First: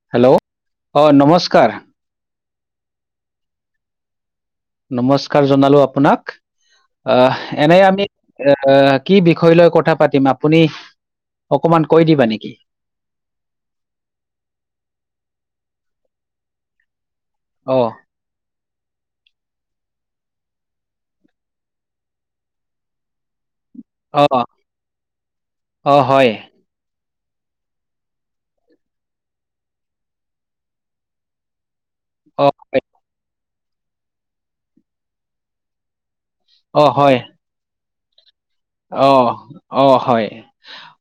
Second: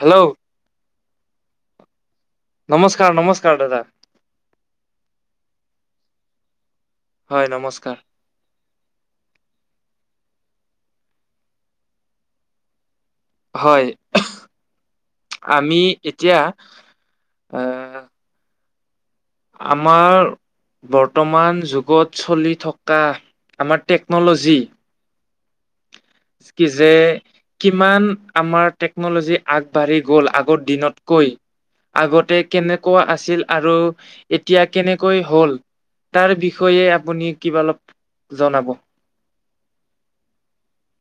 Hello hello! অঁ নমস্কাৰ। নমস্কাৰ নমস্কাৰ দাদা। নমস্কাৰ জনালো আপোনাক আহ হয় এনে নমস্কাৰ আমি- এ কি বিষয় লৈ কথা পাতিম আপুনি অকমান কৈ দিবা নেকি? হয় আমি এতিয়া? অ- আহ আমাৰ বৰ্তমান যুগত চলি থকা আমাত- টেকন'লজী অঁ হয় কি যে- কিমান আমাৰ টেকনলজি আগবাঢ়ি গল আগৰ দিনতকৈ- আগতে অ হয় কেনেকুৱা আছিল আৰু এতিয়া কেনেকৈ হল- তাৰ অ বিষয়ে আপুনি কিবা অলপ জনাব- অঁ অঁ হয়ঁ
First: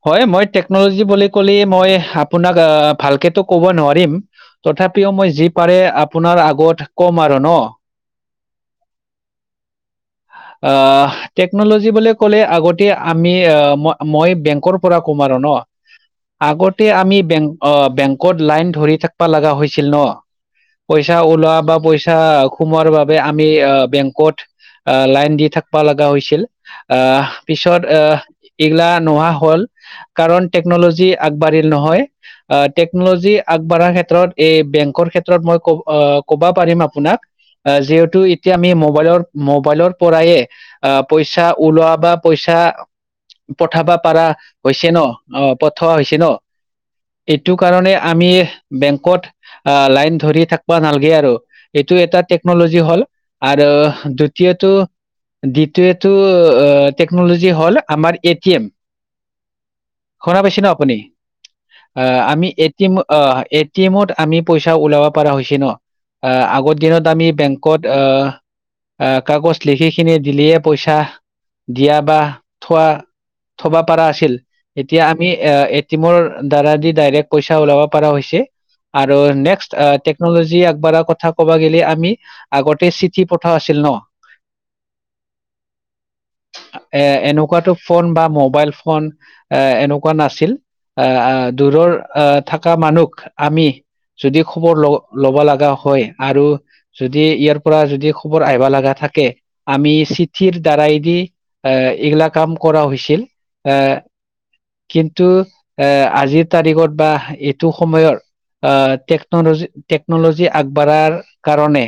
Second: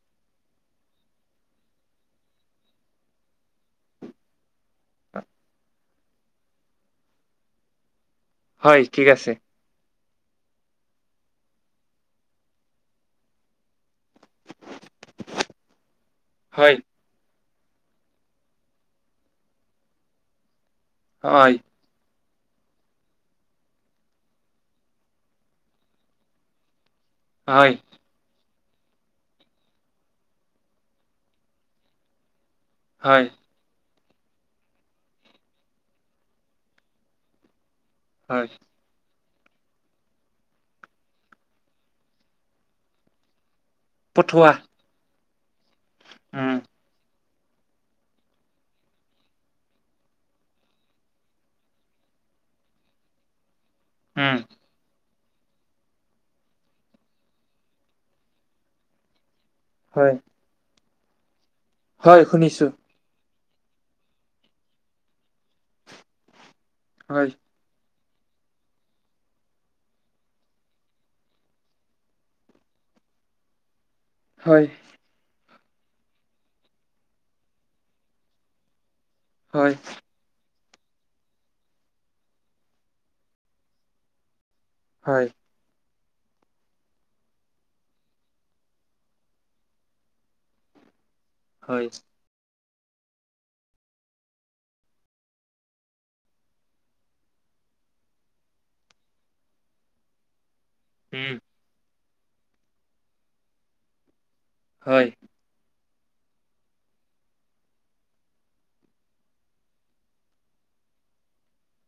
হয় মই টেকনলজি বুলি কলে মই আপোনাক আহ ভালকেতো কব নোৱাৰিম। তথাপিও মই যি পাৰে আপোনাৰ আগত কম আৰু ন। হয় ঠিক আছে। আহঁ টেকনলজি বুলি। ক'লে আগতে আমি মই বেংকৰ পৰা কম আৰু ন। হয় আগতে আমি বেংক অঁ বেংকত লাইন ধৰি থাকি বা লাগা হৈছিল ন। পইচা হয় ওলোৱা বা পইচা- সোমোৱাৰ বাবে আমি আহ বেংকত লাইন দি থাকবা লগা হৈছিল। আঁ হয় পিছত আহ- এইগিলা নোহোৱা হল কাৰণ টেকনলজি আগবাঢ়িল নহয় আহ। হয় টেকনলজী- আগবঢ়াৰ ক্ষেত্ৰত এই বেংকৰ ক্ষেত্ৰত মই ক'বা পাৰিম আপোনাক যিহে। তো হয় এতিয়া আমি মোবাইলৰ মোবাইলৰ পৰাই আঁ পইচা- ওলোৱা বা পইচা পঠাবা পাৰা পঠোৱা হৈছে ন। অঁ পঠোৱা হৈছে ন উম এইটো কাৰণে আমি বেংকত- আঁ লাইন ধৰি থাকব নালাগে আৰু এইটো এটা টেকনলজি হ'ল আৰু- উম দ্বিতীয়টো দ্বিতীয়টো অঁ টেকনলজি হ'ল আমাৰ এ টি এম। হয়। শুনা পাইছে ন আপুনি আঁ হয় আমি শুনিছো এ টি এম আঁ এ- টিমত আমি পইচা ওলাব পাৰা হৈছে ন আগৰ দিনত আমি হয় বেং- কত আঁ কাগজ লিখিকিনি দিলেই পইচা- দিয়া বা থোৱা থবা পাৰা আছিল- হয় এতিয়া আমি এ এ টি এমৰ দ্বাৰা দি ডাইৰেক্ট পইচা ওলাব পৰা হৈছে। আৰু নেক্সট্ হয় টেক্সট নলেজি আগবঢ়াৰ কথা কব গ'লে আমি আগতে চিঠি পঠাও আছিল ন। হয়ঁ! এ এনেকুৱাতো ফোন বা মোবাইল ফোন এ এনেকুৱা নাছিল আ আ। হয় দূৰৰ আহ থকা মানুহক আমি- যদি খবৰ ল ল'ব লগা হয় আৰু- যদি ইয়াৰ পৰা যদি খবৰ আহিবা লগা থাকে আমি চিঠিৰ- দ্বাৰাইদি উম আহ এইগিলা কাম কৰা হৈছিল এ। হয় কিন্তু এ আজিৰ তাৰিখত বা এইটো সময়ৰ আহ টেক্নলজি টেক্নলজি আগবাঢ়াৰ কাৰণে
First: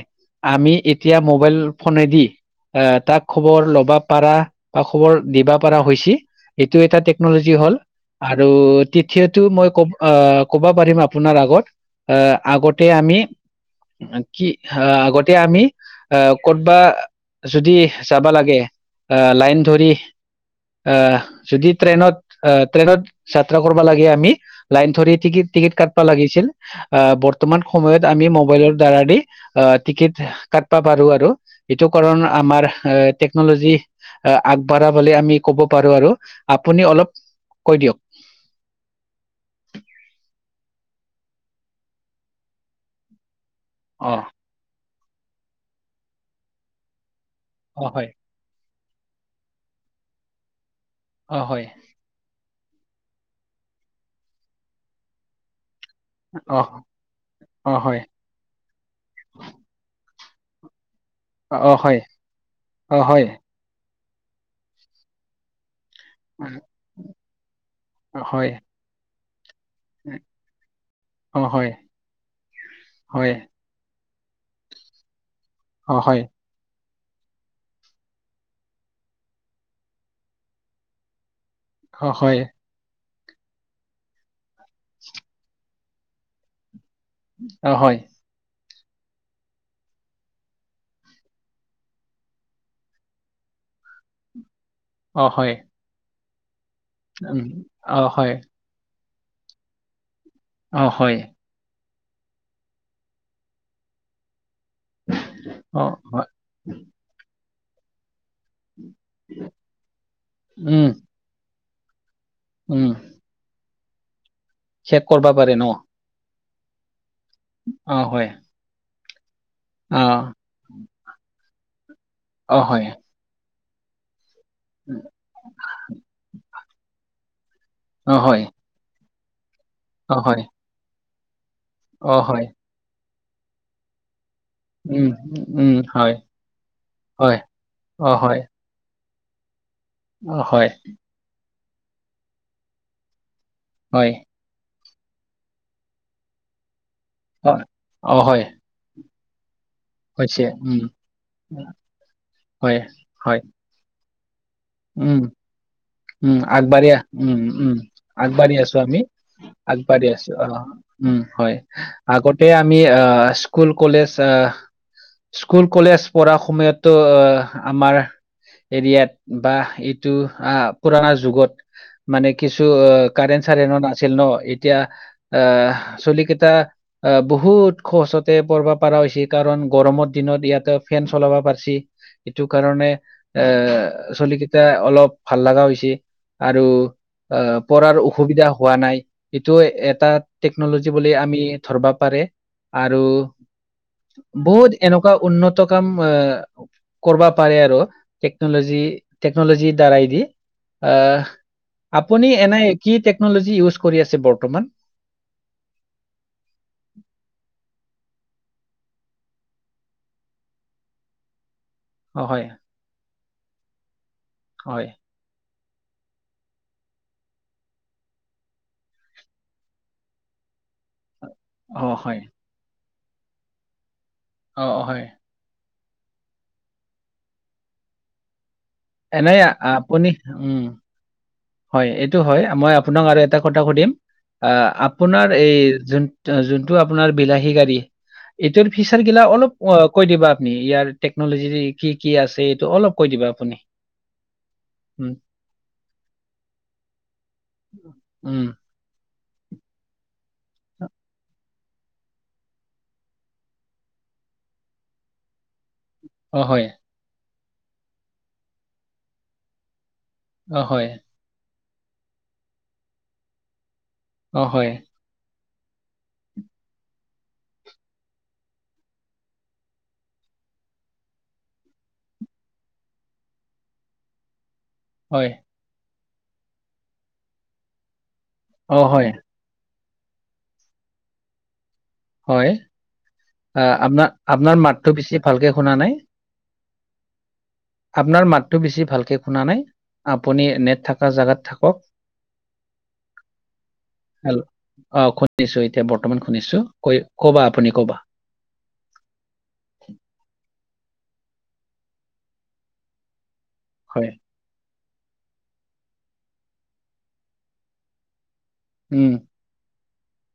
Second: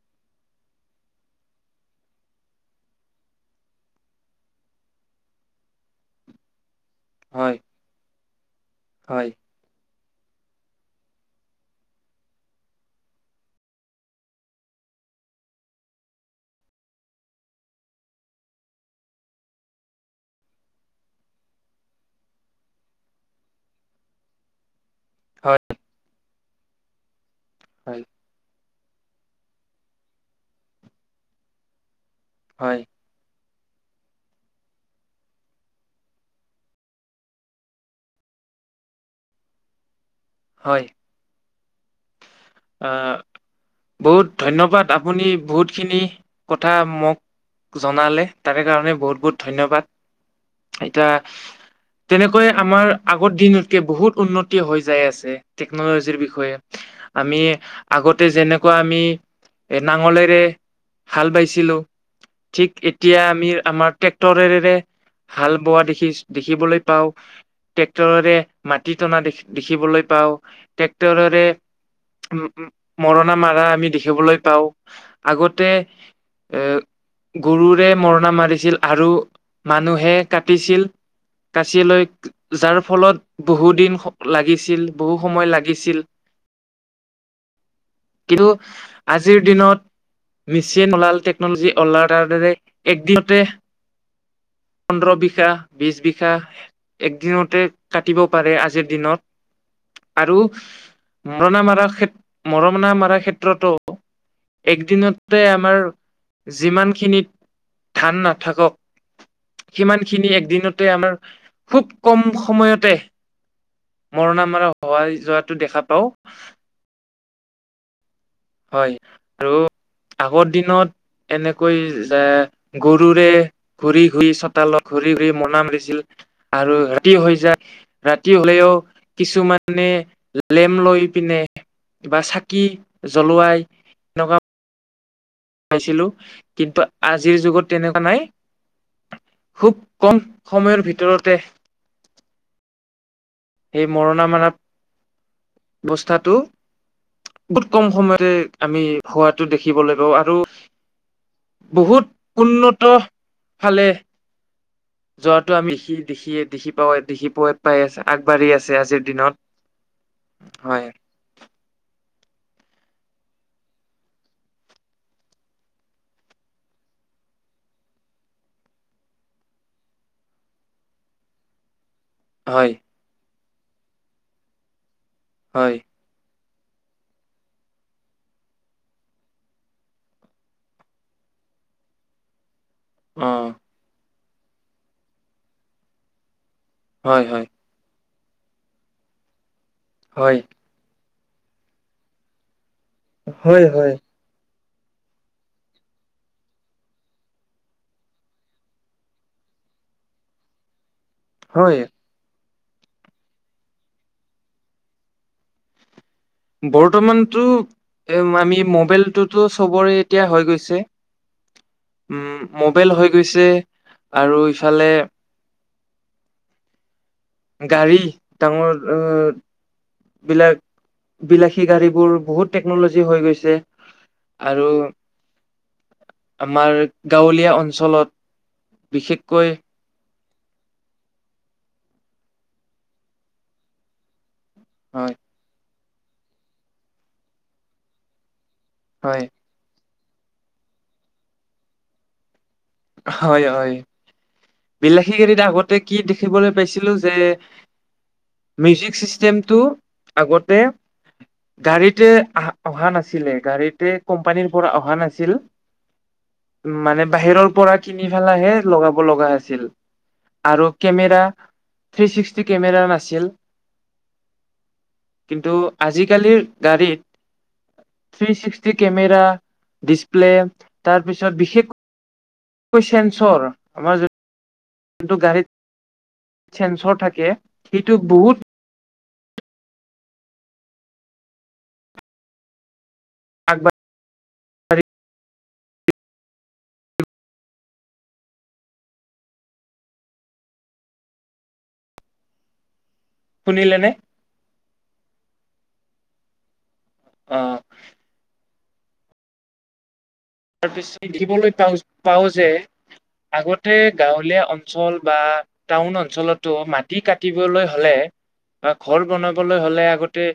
আমি এতিয়া মোবাইল ফোনেদি অ তাক খবৰ লবা পাৰা বা খবৰ দিবা পাৰা হৈছি, এইটো এটা টেক্নলজি হয় হ'ল। আৰু হয় তৃথিয়তো মই কব অ ক'বা পাৰিম আপোনাৰ আগত আহ আগতে আমি কি হাহ আগতে আমি আহ ক'তবা যদি যাবা লাগে অ লাইন ধৰি আহ যদি ট্ৰেইনত আহ ট্ৰেইনত যাত্ৰা কৰ্বা লাগে আমি লাইন ধৰি টিকিট হয় টিকিট কাটবা লাগিছিল। অ বৰ্তমান হয় সময়ত আমি মোবাইলৰ দ্বাৰা দি আহ টিকিট কাটবা পাৰো আৰু এইটো কৰণ আমাৰ হয় এ টেক্নলজি আগবাঢ়া বুলি আমি কব পাৰো আৰু। আপুনি অলপ কৈ দিয়ক। হয়। আহ অ বহুত ধন্যবাদ আপুনি বহুতখিনি কথা মোক অ হয় জনালে তাৰে কাৰণে বহুত বহুত ধন্যবাদ। এতা অ হয় তেনেকৈ আমাৰ আগৰ দিনতকে বহুত উন্নতি হৈ যাই আছে টেক্নলজিৰ বিষয়ে। অ এ অ হয় আগতে যেনেকুৱা আমি এ নাঙলেৰে হাল অ বাইছিলো হয় ঠিক অ এতিয়া হয় আমিৰ আমাক ট্ৰেক্টৰেৰেৰে হাল বোৱা দেখি দেখিবলৈ পাওঁ, অ ট্ৰেক্টৰে হয় মা টি তনা দে দেখিবলৈ পাওঁ, অ ট্ৰেক্টৰেৰে হয় হয় মৰণা মাৰা আমি দেখিবলৈ পাও। আগতে অ হয় এ গৰুৰে মৰণা মাৰিছিল আৰু মানুহে কাটিছিল কাচিলৈ অ হয় যাৰ ফলত বহু দিন লাগিছিল বহু সময় লাগিছিল। অ হয়। কিন্তু আজিৰ দিনত মেচিন ওলাল টেক্নলজি ওলাৰ তাৰদৰে একদিনতে পোন্দৰ অ বিখা হয় বিছ বিখা উম, একদিনতে অ কাটিব হয় পাৰে আজিৰ দিনত আৰু অ হয়। মৰণা মাৰা ক্ষেত মৰণা মাৰাৰ ক্ষেত্ৰতো একদিনতে আমাৰ অ হয় যিমানখিনিত ধান না থাকক সিমানখিনি এক উম দিনতে আমাৰ খুব কম স উম ময়তে মৰণা মাৰা শেষ হোৱাই কৰবা পাৰে যোৱাটো ন দেখা পাও। অ হয়। হয় আৰু অ আগৰ দিনত এনেকৈ যে অ হয় গৰুৰে ঘূৰি-ঘূৰি চ তালত ঘূৰি-ঘূৰি মৰণা মাৰিছিল আৰু ৰাতি হৈ যায় অ ৰাতি হয় হলেও কিছুমানে অ হয় লেম লৈ পিনে অ বা হয় চাকি জ্বলোৱাই তেনেকুৱা উম। পাইছিলো হয় কিন্তু হয় আজিৰ যুগত তেনেকুৱা অ নাই। হয় খুব কম অ হয় সময়ৰ ভিতৰতে সেই হয় মৰণা মাৰা বস্থাটো অ বহুত কম অ সময়তে হয় আমি হোৱাটো দেখিবলৈ পাওঁ, আৰু হৈছে উম বহুত হয় উন্নত হয় ফালে উম যোৱাটো আমি খি উম দেখিয়ে দেখি আগবাঢ়ি আ পোৱাই দেখি উম পোৱাই উম পাই আছে আগবাঢ়ি আছে আছো আমি আজিৰ দিনত। আগবাঢ়ি আছো অ হয় উম হয়। আগতে আমি আহ স্কুল কলেজ আহ স্কুল কলেজ পঢ়া সময়তো আমাৰ এৰিয়াত বা এইটো আহ পুৰণা যুগত মানে কিছু হয় অ কাৰেণ চাৰেন নাছিল ন এতিয়া আহ হয় চুলি কেইটা আহ বহুত সহজতে পঢ়ব পৰা হৈছি কাৰণ গৰমৰ দিনত ইয়াতে ফেন চলাব পাৰছি। এইটো কাৰণে অ এ চলিকেইটা অলপ ভাল লগা হৈছে আৰু হয় হয় আহ পৰাৰ অসুবিধা হোৱা নাই। এইটো এটা হয় টেকনলজি বুলি আমি ধৰব পাৰে। আৰু হয় হয় বহুত এনেকুৱা উন্নত কাম এ কৰবা পাৰে আৰু টেকনলজি টেকনলজি দ্বাৰাই দি আ হয়। আপুনি এনেই কি টেকনলজি ইউজ কৰি আছে বৰ্তমান? বৰ্তমানতো এ আমি মোবাইলটোতো চবৰে এতিয়া হৈ গৈছে। অ' উম হয়, মোবেল হৈ গৈছে আৰু হয়। ইফালে গাড়ী ডাঙৰ অ বিলাক বিলাক সেই অ' গাড়ীবোৰ হয়, বহুত টেকনলজি হৈ গৈছে আৰু অ' অ' হয়। আমাৰ গাঁৱলীয়া অঞ্চলত এনেই বিশেষকৈ আপুনি উম। হয় এইটো হয়, মই আপোনাক আৰু এটা কথা সুধিম আ হয় আপোনাৰ এই যোনটো যোনটো আপোনাৰ বিলাহী গাড়ী এইটোৰ ফিচাৰ গিলা হয় অলপ অ', কৈ দিবা আপুনি ইয়াৰ টেকনলজি কি কি আছে এইটো অলপ কৈ দিবা হয় আপুনি। হয়। উম, বিলাসী গাড়ীত আগতে কি দেখিবলৈ পাইছিলো যে উম। মিউজিক ছিষ্টেমটো আগতে গাড়ীতে অহা নাছিলে, গাড়ীতে কোম্পানীৰ পৰা অহা নাছিল। অ' হয়, মানে বাহিৰৰ পৰা কিনি পেলাহে লগাব লগা হৈছিল। অ' আৰু হয়, কেমেৰা থ্ৰী ছিক্সটি কেমেৰা নাছিল। অঁ হয়। কিন্তু আজিকালিৰ গাড়ীত থ্ৰী ছিক্সটি কেমেৰা, ডিচপ্লে তাৰপিছত বিশেষ কৈ চেঞ্চৰ আমাৰ যে যোনটো হয়, হয়। গাড়ীত চেঞ্চৰ থাকে সেইটো বহুত অ' হয়। হয়, আ আগবাঢ়ি আপোনাৰ আপোনাৰ মাতটো বেছি ভালকে শুনা নাই। আপোনাৰ মাতটো বেছি ভালকে শুনা নাই, আপুনি নেট থকা জাগাত থাকক। [inaudible] শুনিলে নে? হেল্ল অ শুনিছো এতিয়া বৰ্তমান শুনিছো, কৈ অ কবা আপুনি কবা। তাৰ পিছ [unintelligible] পা পাওঁ যে আগতে হয়। গাঁৱলীয়া অন অঞ্চল বা টাউন অঞ্চলতো মাটি কাটলৈ হলে বা ঘৰ উম বনা তললৈ হ'লে আগতে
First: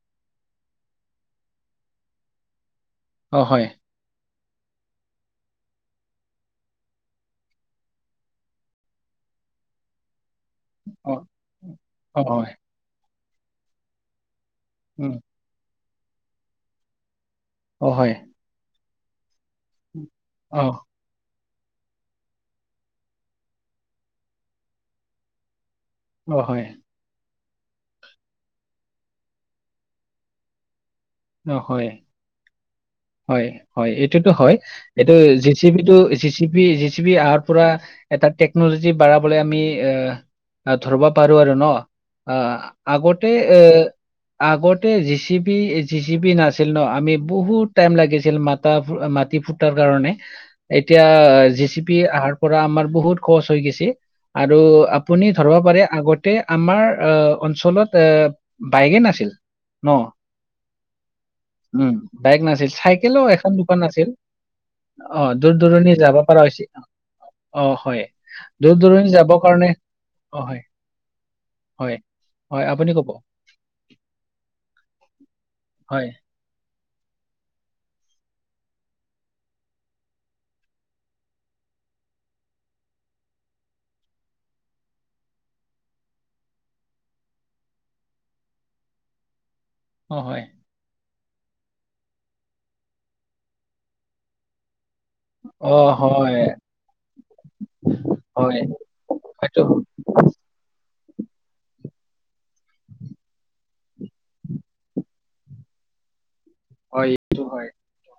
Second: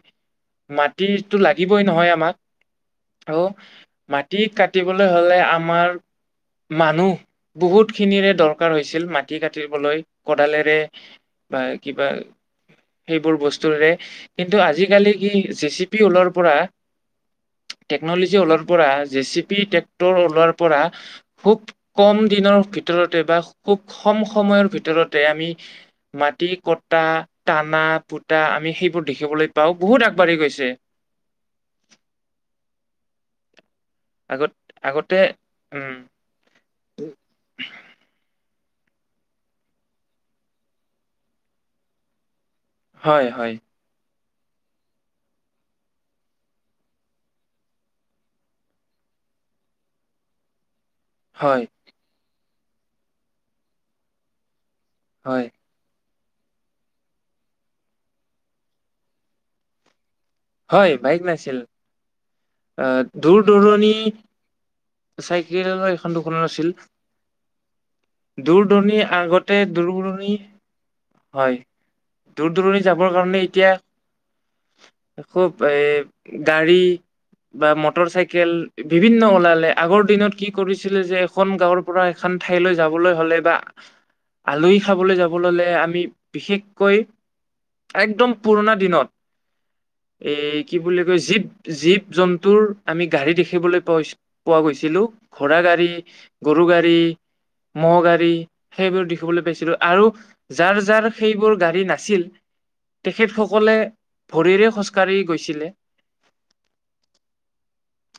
মাটিতো লাগিবই নহয় আমাক। আৰু অ হয় মাটি কাটিবলৈ হলে আমাৰ মানুহ বহুত খিনিৰে দৰকাৰ হৈছিল মাটি কাটিবলৈ। কোদালেৰে অ বা কিবা অ হয় সেইবোৰ বস্তুৰে কিন্তু উম আজিকালি কি জে চি পি ওলোৱাৰ পৰা অ হয়। টেকনলজি লৰ [unintelligible] পৰা জে চি পি টেক্টৰ ওলোৱাৰ অ পৰা খুব কম দিনৰ ভিতৰতে বা খুব কম সময়ৰ ভিতৰতে আমি অ মাটি হয় কটা টানা পুটা আমি সেইবোৰ দেখিবলৈ পাওঁ বহুত আগবাঢ়ি গৈছে। অহ' হয় হয় হয় এইটোতো আগত হয় এইটো আগতে জি চি বি টো, উম G C B, G C B অহাৰ পৰা এটা টেকনলজি বাঢ়াবলৈ আমি এ অহ ধৰিব পাৰো আৰু ন' আহ। হয় আগতে হয় এ, আগতে জিচি বি জি চি বি নাছিল ন' আমি বহুত টাইম লাগিছিল মাতা মাটি ফুটাৰ কাৰণে। এতিয়া হয় জে চি পি আহাৰ পৰা আমাৰ বহুত সহজ হৈ গেইছি আৰু আপুনি হয় ধৰবা পাৰে আগত আগতে আমাৰ অহ অঞ্চলত এ বাইকে নাছিল ন'। হয় বাইক নাছিল। উম' বাইক নাছিল আহ চাইকেলো দূৰ এখন দুখন দূৰণি নাছিল। অহ' দূৰ চাইকেলৰ দূৰণি এখন যাব দুখন পৰা হৈছিল আছিল অহ' হয়। দূৰ দূৰণি দূৰণিৰ যাবৰ আগতে কাৰণে দূৰণি। অ হয় হয়, দূৰ হয় দূৰণি আপুনি ক'ব যাবৰ কাৰণে এতিয়া খুউব এ হয় গাড়ী। বা মটৰ চাইকেল বিভিন্ন ওলালে আগৰ দিনত কি কৰিছিলে যে এখন গাঁৱৰ পৰা এখন ঠাইলৈ যাবলৈ হ'লে বা আলহী খাবলৈ যাব ল'লে আমি বিশেষকৈ একদম পুৰণা দিনত। অ হয় এই কি বুলি কৈছিল জীৱ-জীৱ-জন্তুৰ আমি গাড়ী দেখিবলৈ পো-পোৱা গৈছিলোঁ। ঘো়ড়া অ গাড়ী হয় গৰু গাড়ী। মহগাড়ী হয় সেইবোৰ দেখিবলৈ সেইটো পাইছিলোঁ আৰু যাৰ যাৰ সেইবোৰ গাড়ী নাছিল তেখেতসকলে ভৰিৰে খোজ কঢ়ি গৈছিলে। হয়, এইটো হয়।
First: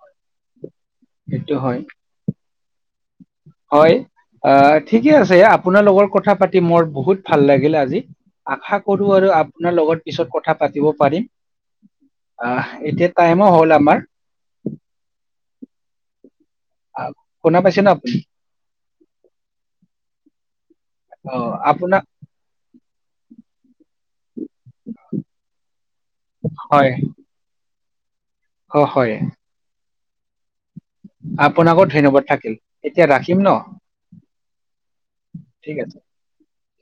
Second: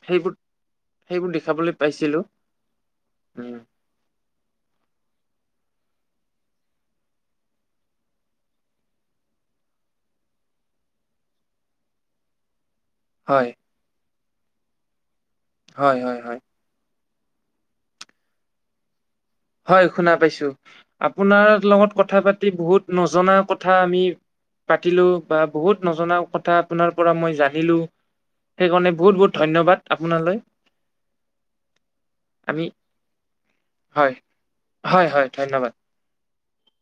সেইবোৰ সেইবোৰ সেইটো দেখাবলৈ হয় পাইছিলোঁ। হয় আহ ঠিকে আছে আপোনাৰ লগৰ কথা পাতি মোৰ বহুত ভাল লাগিলে আজি। আশা কৰো আৰু আপোনাৰ লগত পিছত কথা পাতিব পাৰিম। আহ এতিয়া হয় টাইমো হ'ল আমাৰ। হয়, হয়, হয়। আপ, শুনা পাইছেনে আপ হয় শুনা পাইছোঁ অ আপোনাৰ লগত আপোনাক কথা পাতি বহুত নজনা কথা আমি পাতিলোঁ বা বহুত নজনা কথা হয় আপোনাৰ পৰা মই জানিলোঁ। অ সেইকাৰণে হয় বহুত বহুত ধন্যবাদ আপোনালৈ। আপোনাকো ধন্যবাদ থাকিল আমি এতিয়া ৰাখিম ন'। হয় হয় হয় ধন্যবাদ ঠিক আছে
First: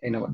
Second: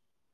ধন্যবাদ।